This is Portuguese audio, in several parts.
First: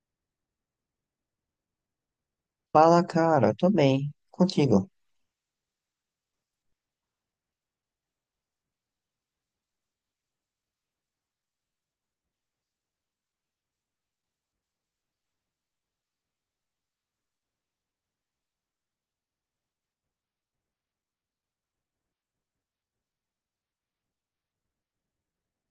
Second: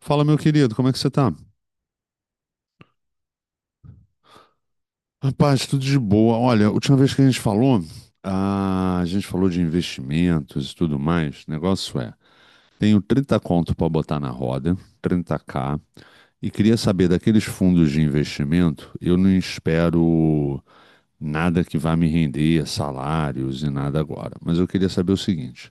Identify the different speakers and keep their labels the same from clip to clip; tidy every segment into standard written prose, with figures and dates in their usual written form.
Speaker 1: Fala, meu querido, como é que você tá?
Speaker 2: Fala, cara, tô bem. Contigo.
Speaker 1: Rapaz, tudo de boa. Olha, a última vez que a gente falou, a gente falou de investimentos e tudo mais. O negócio é, tenho trinta conto para botar na roda, 30 k, e queria saber daqueles fundos de investimento. Eu não espero nada que vá me render salários e nada agora. Mas eu queria saber o seguinte,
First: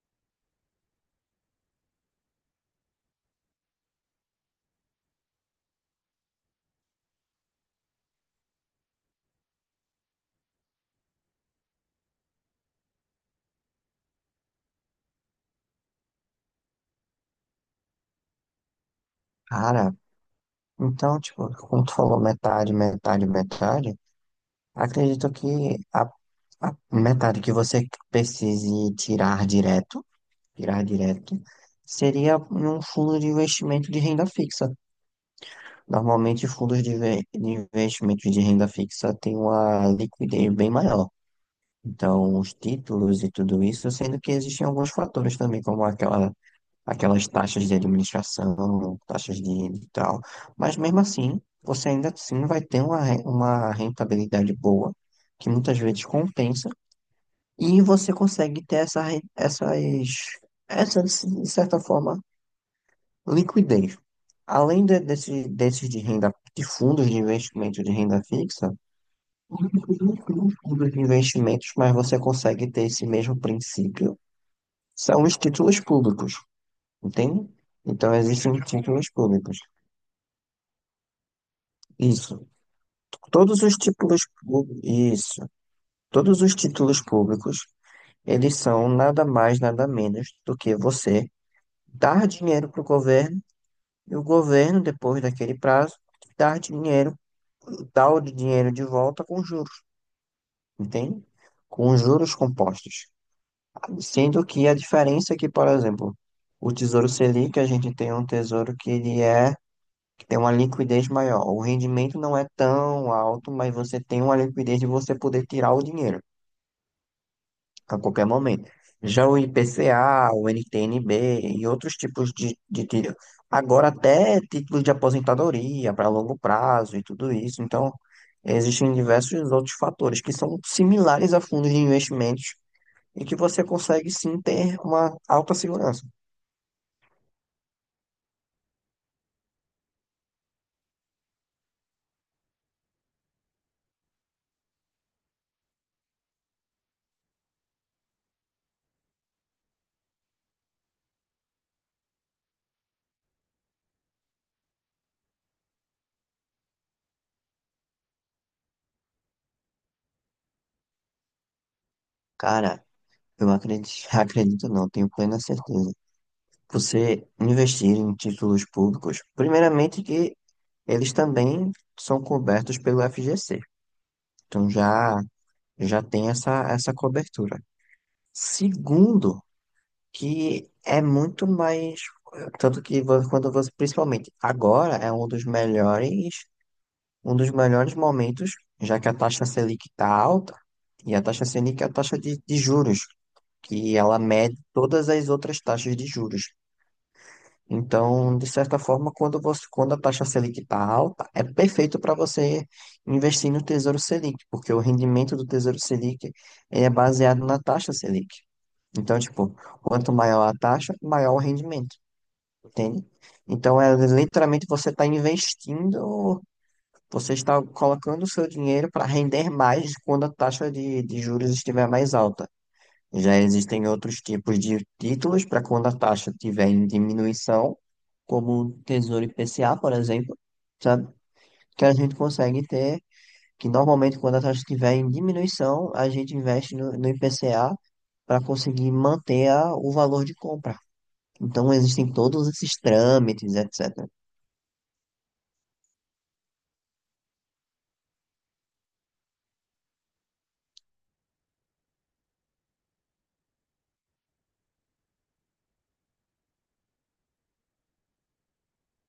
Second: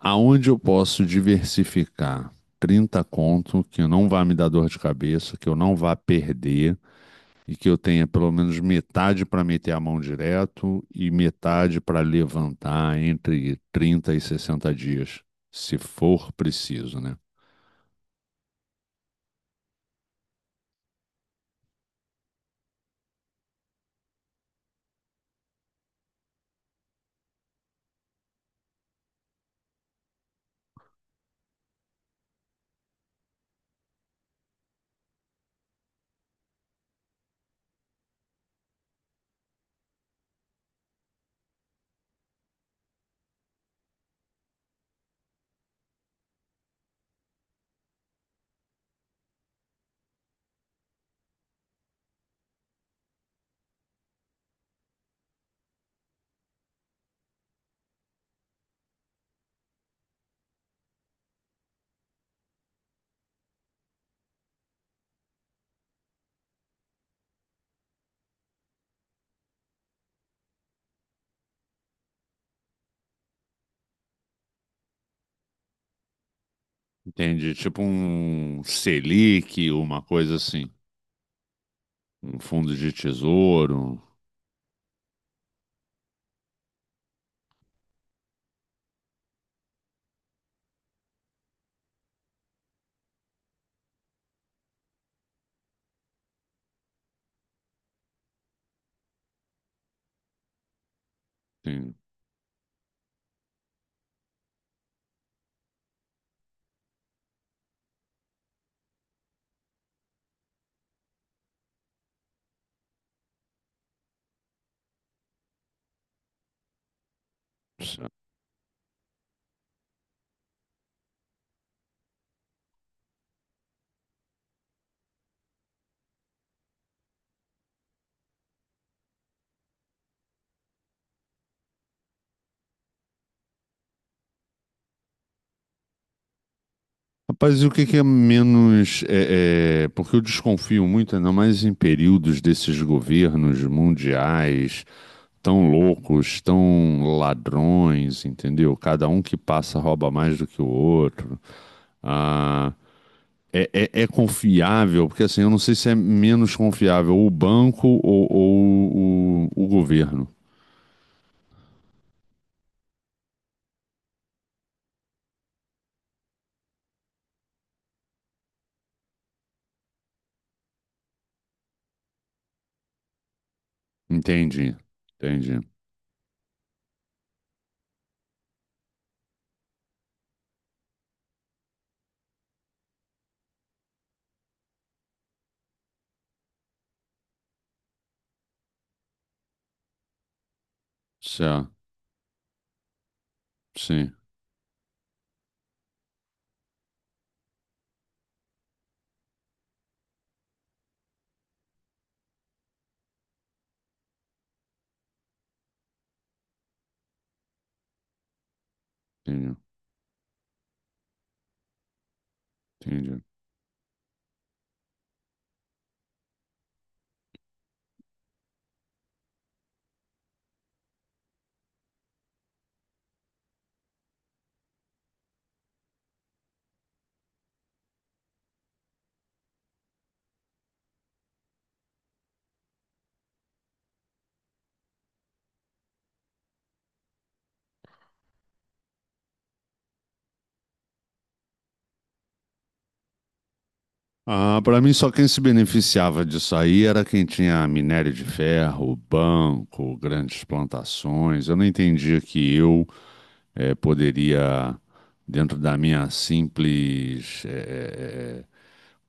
Speaker 1: aonde eu posso diversificar 30 conto que não vá me dar dor de cabeça, que eu não vá perder, e que eu tenha pelo menos metade para meter a mão direto e metade para levantar entre 30 e 60 dias, se for preciso, né?
Speaker 2: Cara, então, tipo, como tu falou metade, metade, metade, acredito que a, a metade que você precise tirar direto, seria em um fundo de investimento de renda fixa. Normalmente, fundos de investimento de renda fixa têm uma liquidez bem maior. Então, os títulos e tudo isso, sendo que existem alguns fatores também, como aquelas taxas de administração, taxas de tal. Mas mesmo assim, você ainda assim vai ter uma rentabilidade boa, que muitas vezes compensa, e você consegue ter essa, de certa forma, liquidez. Desses de renda, de fundos de investimento de renda fixa, os fundos de investimentos, mas você consegue ter esse mesmo princípio, são os títulos públicos. Entende?
Speaker 1: Entende? Tipo
Speaker 2: Então existem
Speaker 1: um
Speaker 2: títulos públicos.
Speaker 1: Selic, uma coisa assim, um
Speaker 2: Isso.
Speaker 1: fundo de
Speaker 2: Todos os
Speaker 1: tesouro.
Speaker 2: títulos públicos, isso. Todos os títulos públicos, eles são nada mais, nada menos do que você dar dinheiro para o governo e o governo, depois daquele prazo, dar dinheiro, dar o dinheiro de volta com juros, entende?
Speaker 1: Tem...
Speaker 2: Com juros compostos. Sendo que a diferença é que, por exemplo, o Tesouro Selic, a gente tem um tesouro que ele é. Tem uma liquidez maior. O rendimento não é tão alto, mas você tem uma liquidez de você poder tirar o dinheiro a qualquer momento. Já o IPCA, o NTN-B e outros tipos de tiro. Agora até títulos de aposentadoria para longo prazo e tudo isso. Então, existem diversos outros fatores que são similares a fundos de investimentos e que você consegue sim ter uma alta segurança.
Speaker 1: Rapaz, e o que que é menos. Porque eu desconfio muito, ainda mais em períodos desses governos mundiais tão loucos, tão ladrões, entendeu? Cada um que passa rouba mais do que o outro. Ah, é confiável, porque assim, eu não sei se é menos confiável o banco ou, o governo.
Speaker 2: Cara, eu acredito, acredito não, tenho plena certeza você investir em títulos públicos, primeiramente que eles também são cobertos pelo FGC. Então
Speaker 1: Entendi,
Speaker 2: já
Speaker 1: entendi.
Speaker 2: já tem essa cobertura. Segundo, que é muito mais tanto que quando você principalmente agora é um dos melhores, um dos melhores momentos, já que a taxa Selic está alta e a taxa
Speaker 1: Certo,
Speaker 2: Selic é a taxa de juros, que
Speaker 1: sim,
Speaker 2: ela mede todas as outras taxas de juros. Então, de certa forma, quando a taxa Selic está alta, é perfeito para você investir no Tesouro Selic, porque o rendimento do Tesouro Selic ele é baseado na taxa Selic. Então, tipo,
Speaker 1: entendi,
Speaker 2: quanto maior a taxa, maior o rendimento, entende?
Speaker 1: entendi.
Speaker 2: Então, é literalmente você está investindo, você está colocando o seu dinheiro para render mais quando a taxa de juros estiver mais alta. Já existem outros tipos de títulos para quando a taxa estiver em diminuição, como o Tesouro IPCA, por exemplo, sabe? Que a gente consegue ter, que normalmente quando a taxa estiver em diminuição, a gente investe no IPCA para conseguir manter o valor de compra. Então existem todos esses trâmites, etc.
Speaker 1: Ah, para mim só quem se beneficiava disso aí era quem tinha minério de ferro, banco, grandes plantações. Eu não entendia que eu poderia, dentro da minha simples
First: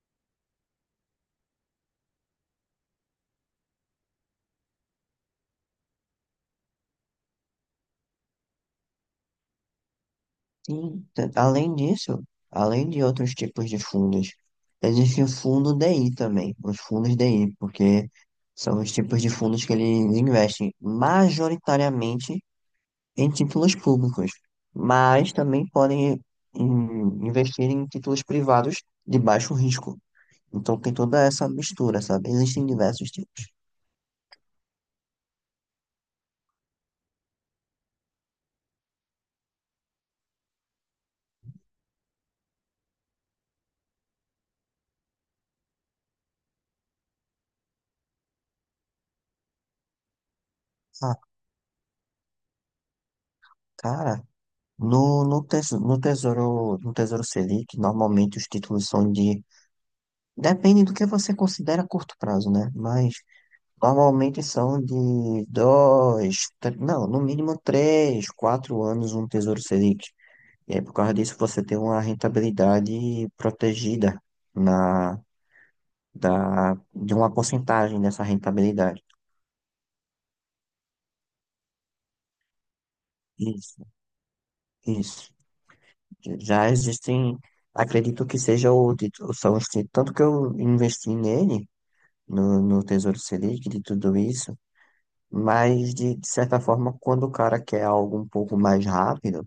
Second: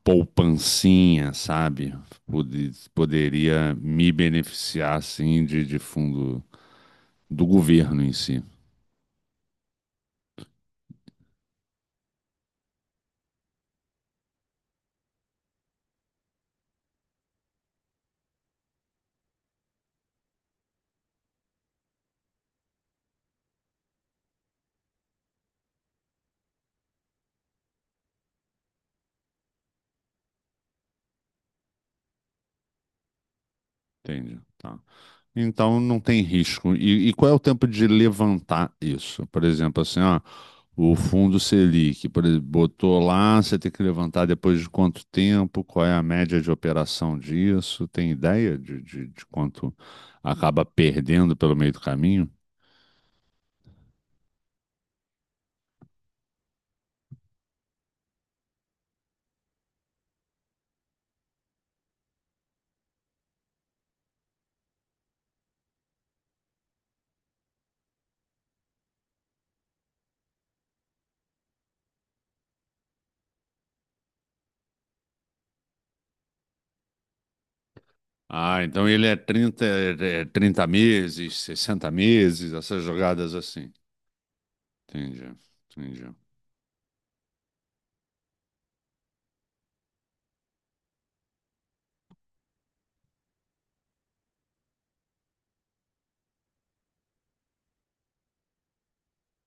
Speaker 1: poupancinha, sabe? Poderia me beneficiar, assim, de fundo do governo em si.
Speaker 2: Sim, além disso, além de outros tipos de fundos, existe o fundo DI também, os fundos DI, porque são os tipos de fundos que eles investem majoritariamente em títulos públicos, mas também podem investir em títulos privados de baixo risco. Então tem toda essa mistura, sabe? Existem diversos tipos.
Speaker 1: Entende? Tá. Então não tem risco. E qual é o tempo de levantar isso? Por exemplo, assim, ó, o fundo Selic, por exemplo, botou lá, você tem que levantar depois de quanto tempo? Qual é a média de operação disso? Tem ideia de quanto acaba
Speaker 2: Ah,
Speaker 1: perdendo pelo meio do caminho?
Speaker 2: cara, no Tesouro Selic, normalmente os títulos são de. Depende do que você considera curto prazo, né? Mas normalmente são de dois, tre- não, no mínimo 3, 4 anos um Tesouro Selic. E aí, por causa disso, você tem uma rentabilidade protegida na, da, de uma porcentagem dessa
Speaker 1: Ah, então
Speaker 2: rentabilidade.
Speaker 1: ele é 30 é 30 meses, 60 meses, essas jogadas assim.
Speaker 2: Isso,
Speaker 1: Entendi,
Speaker 2: isso.
Speaker 1: entendi.
Speaker 2: Já existem, acredito que seja são tanto que eu investi nele, no Tesouro Selic, de tudo isso. Mas, de certa forma, quando o cara quer algo um pouco mais rápido,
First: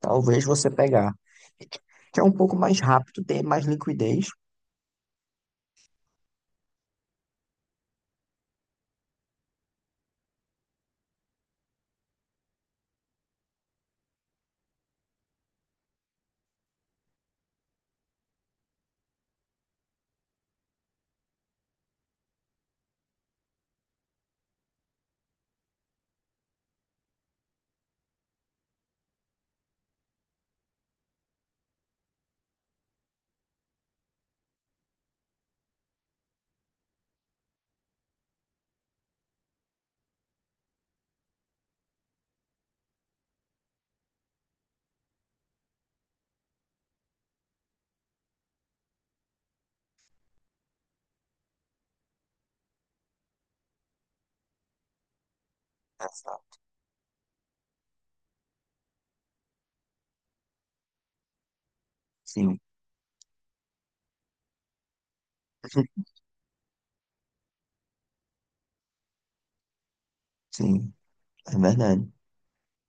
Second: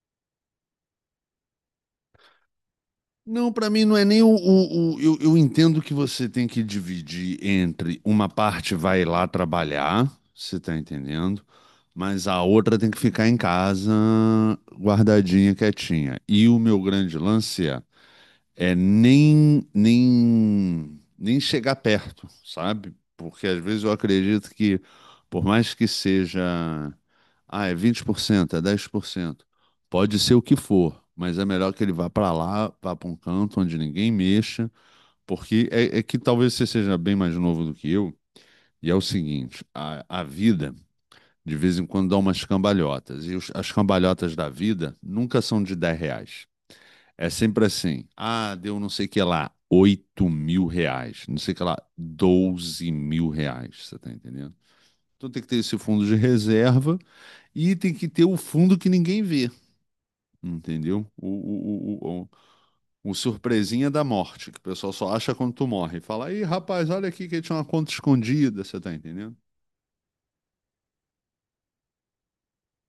Speaker 2: talvez você pegar. Que é um pouco mais rápido, tem
Speaker 1: Não,
Speaker 2: mais
Speaker 1: para mim não é nem
Speaker 2: liquidez.
Speaker 1: eu entendo que você tem que dividir entre uma parte vai lá trabalhar, você tá entendendo, mas a outra tem que ficar em casa guardadinha, quietinha. E o meu grande lance é nem chegar perto, sabe? Porque às vezes eu acredito que, por mais que seja, ah, é 20%, é 10%, pode ser o que for, mas é melhor que ele vá para lá, vá para um canto onde ninguém mexa, porque é que talvez você seja bem mais novo do que eu, e é o seguinte, a vida. De vez em quando dá umas cambalhotas. E as cambalhotas da vida nunca são de R$ 10. É sempre assim. Ah, deu não sei o que lá, R$ 8.000. Não sei o que lá, R$ 12.000. Você tá entendendo? Então tem que ter esse fundo de
Speaker 2: Essa-
Speaker 1: reserva e tem que ter o fundo que ninguém vê. Entendeu?
Speaker 2: Sim,
Speaker 1: O surpresinha da morte, que o pessoal só acha quando tu morre. Fala, aí, rapaz, olha aqui que tinha uma conta escondida, você tá entendendo?
Speaker 2: sim, é verdade.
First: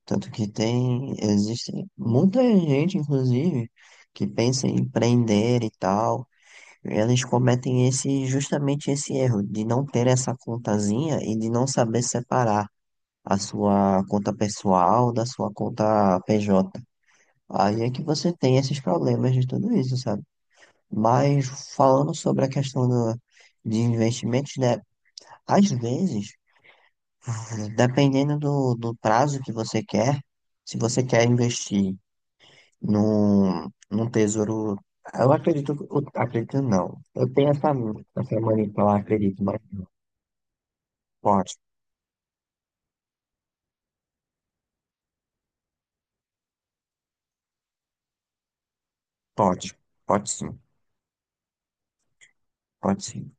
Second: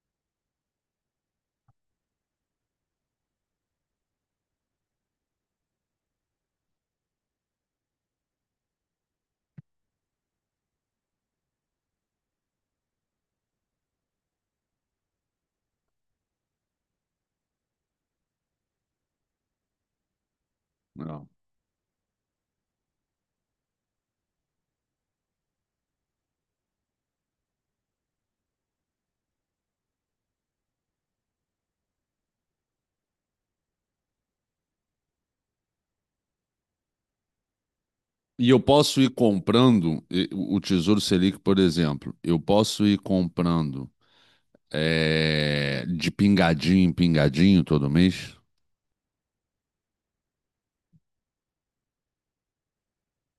Speaker 2: Tanto que tem, existe muita gente, inclusive, que pensa em empreender e tal. Eles cometem esse, justamente esse erro de não ter essa contazinha e de não saber separar a sua conta pessoal da sua conta PJ. Aí é que você tem esses problemas de tudo isso, sabe?
Speaker 1: Não.
Speaker 2: Mas falando sobre a questão do, de investimentos, né? Às vezes, dependendo do prazo que você quer, se você quer investir num tesouro. Eu acredito não. Eu tenho essa, essa
Speaker 1: E eu
Speaker 2: mania de falar
Speaker 1: posso ir
Speaker 2: acredito, mas não.
Speaker 1: comprando o Tesouro Selic,
Speaker 2: Pode,
Speaker 1: por exemplo, eu posso ir comprando de pingadinho em pingadinho todo mês?
Speaker 2: pode, pode sim, pode sim.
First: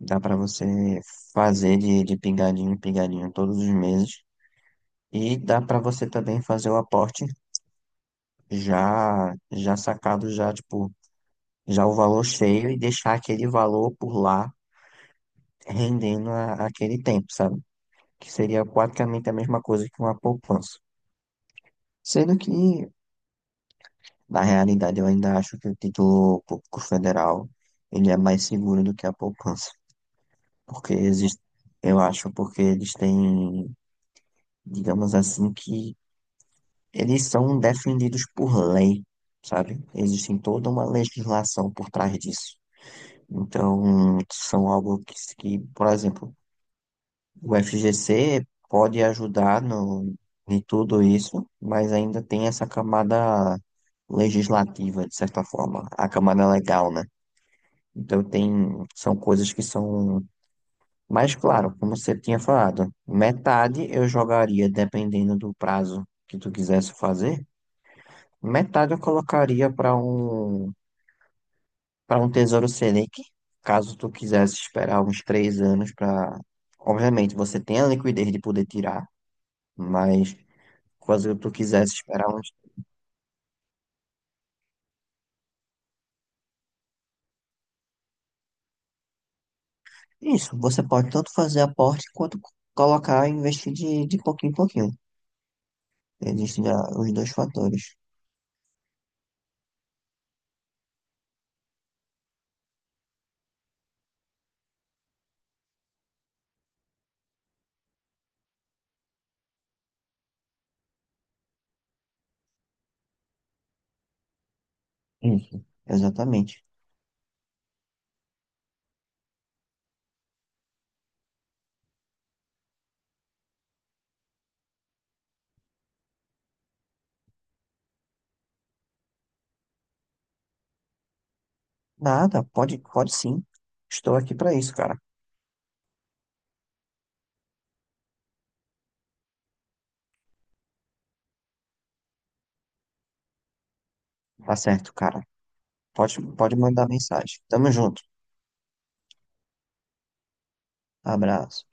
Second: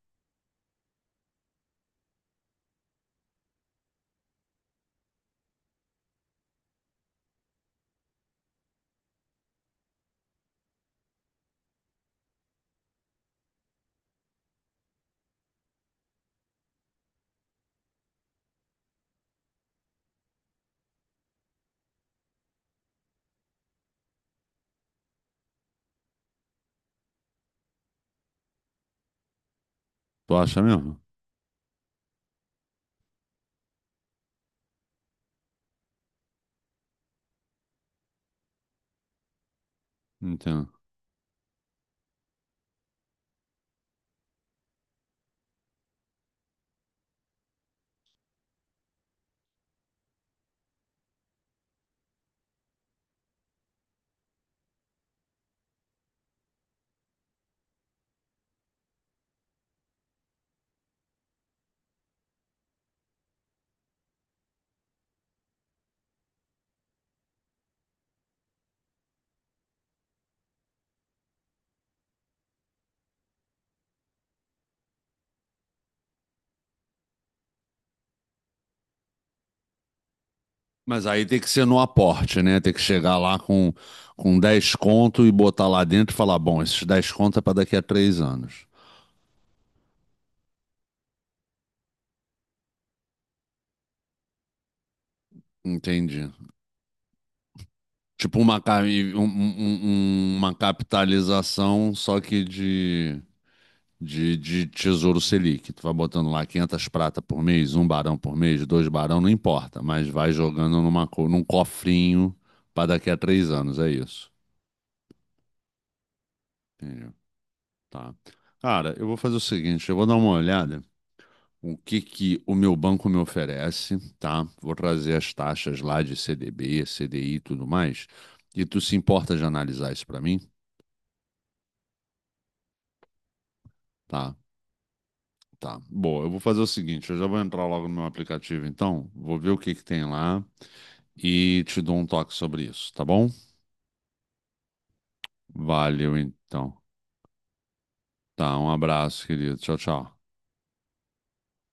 Speaker 2: Dá pra você fazer de pingadinho em pingadinho todos os meses. E dá pra você também fazer o aporte já já sacado já tipo já o valor cheio e deixar aquele valor por lá rendendo aquele tempo, sabe? Que seria praticamente a mesma coisa que uma poupança. Sendo que na realidade eu ainda acho que o título público federal ele é mais seguro do que a poupança,
Speaker 1: Tu acha
Speaker 2: porque
Speaker 1: mesmo?
Speaker 2: existe, eu acho, porque eles têm, digamos assim, que eles são defendidos por lei, sabe? Existe
Speaker 1: Então.
Speaker 2: toda uma legislação por trás disso. Então, são algo que por exemplo, o FGC pode ajudar no, em tudo isso, mas ainda tem essa camada legislativa, de certa forma, a camada legal, né? Então, tem, são coisas que são mais claro, como você tinha falado. Metade eu jogaria, dependendo do prazo que tu quisesse fazer, metade eu colocaria para um Tesouro Selic, caso tu quisesse esperar uns 3 anos para. Obviamente, você tem a liquidez de poder tirar, mas
Speaker 1: Mas aí
Speaker 2: caso
Speaker 1: tem que
Speaker 2: tu
Speaker 1: ser no
Speaker 2: quisesse esperar
Speaker 1: aporte,
Speaker 2: uns.
Speaker 1: né? Tem que chegar lá com 10 conto e botar lá dentro e falar: bom, esses 10 conto é para daqui a três anos.
Speaker 2: Isso, você pode tanto fazer aporte quanto colocar e investir de pouquinho em pouquinho.
Speaker 1: Entendi.
Speaker 2: Existem já os dois fatores.
Speaker 1: Tipo uma, uma capitalização, só que de Tesouro Selic. Tu vai botando lá 500 prata por mês, um barão por mês, dois barão, não importa, mas vai jogando numa, num cofrinho para daqui a três anos, é isso.
Speaker 2: Isso, exatamente.
Speaker 1: Entendi. Tá. Cara, eu vou fazer o seguinte, eu vou dar uma olhada o que que o meu banco me oferece, tá? Vou trazer as taxas lá de CDB, CDI e tudo mais. E tu se importa de analisar isso para mim?
Speaker 2: Nada, pode, pode sim. Estou aqui
Speaker 1: Tá,
Speaker 2: para isso, cara.
Speaker 1: tá, boa. Eu vou fazer o seguinte, eu já vou entrar logo no meu aplicativo, então, vou ver o que que tem lá e te dou um toque sobre isso, tá bom?
Speaker 2: Tá certo, cara.
Speaker 1: Valeu,
Speaker 2: Pode, pode
Speaker 1: então.
Speaker 2: mandar mensagem. Tamo junto.
Speaker 1: Tá, um abraço, querido. Tchau, tchau.
Speaker 2: Abraço.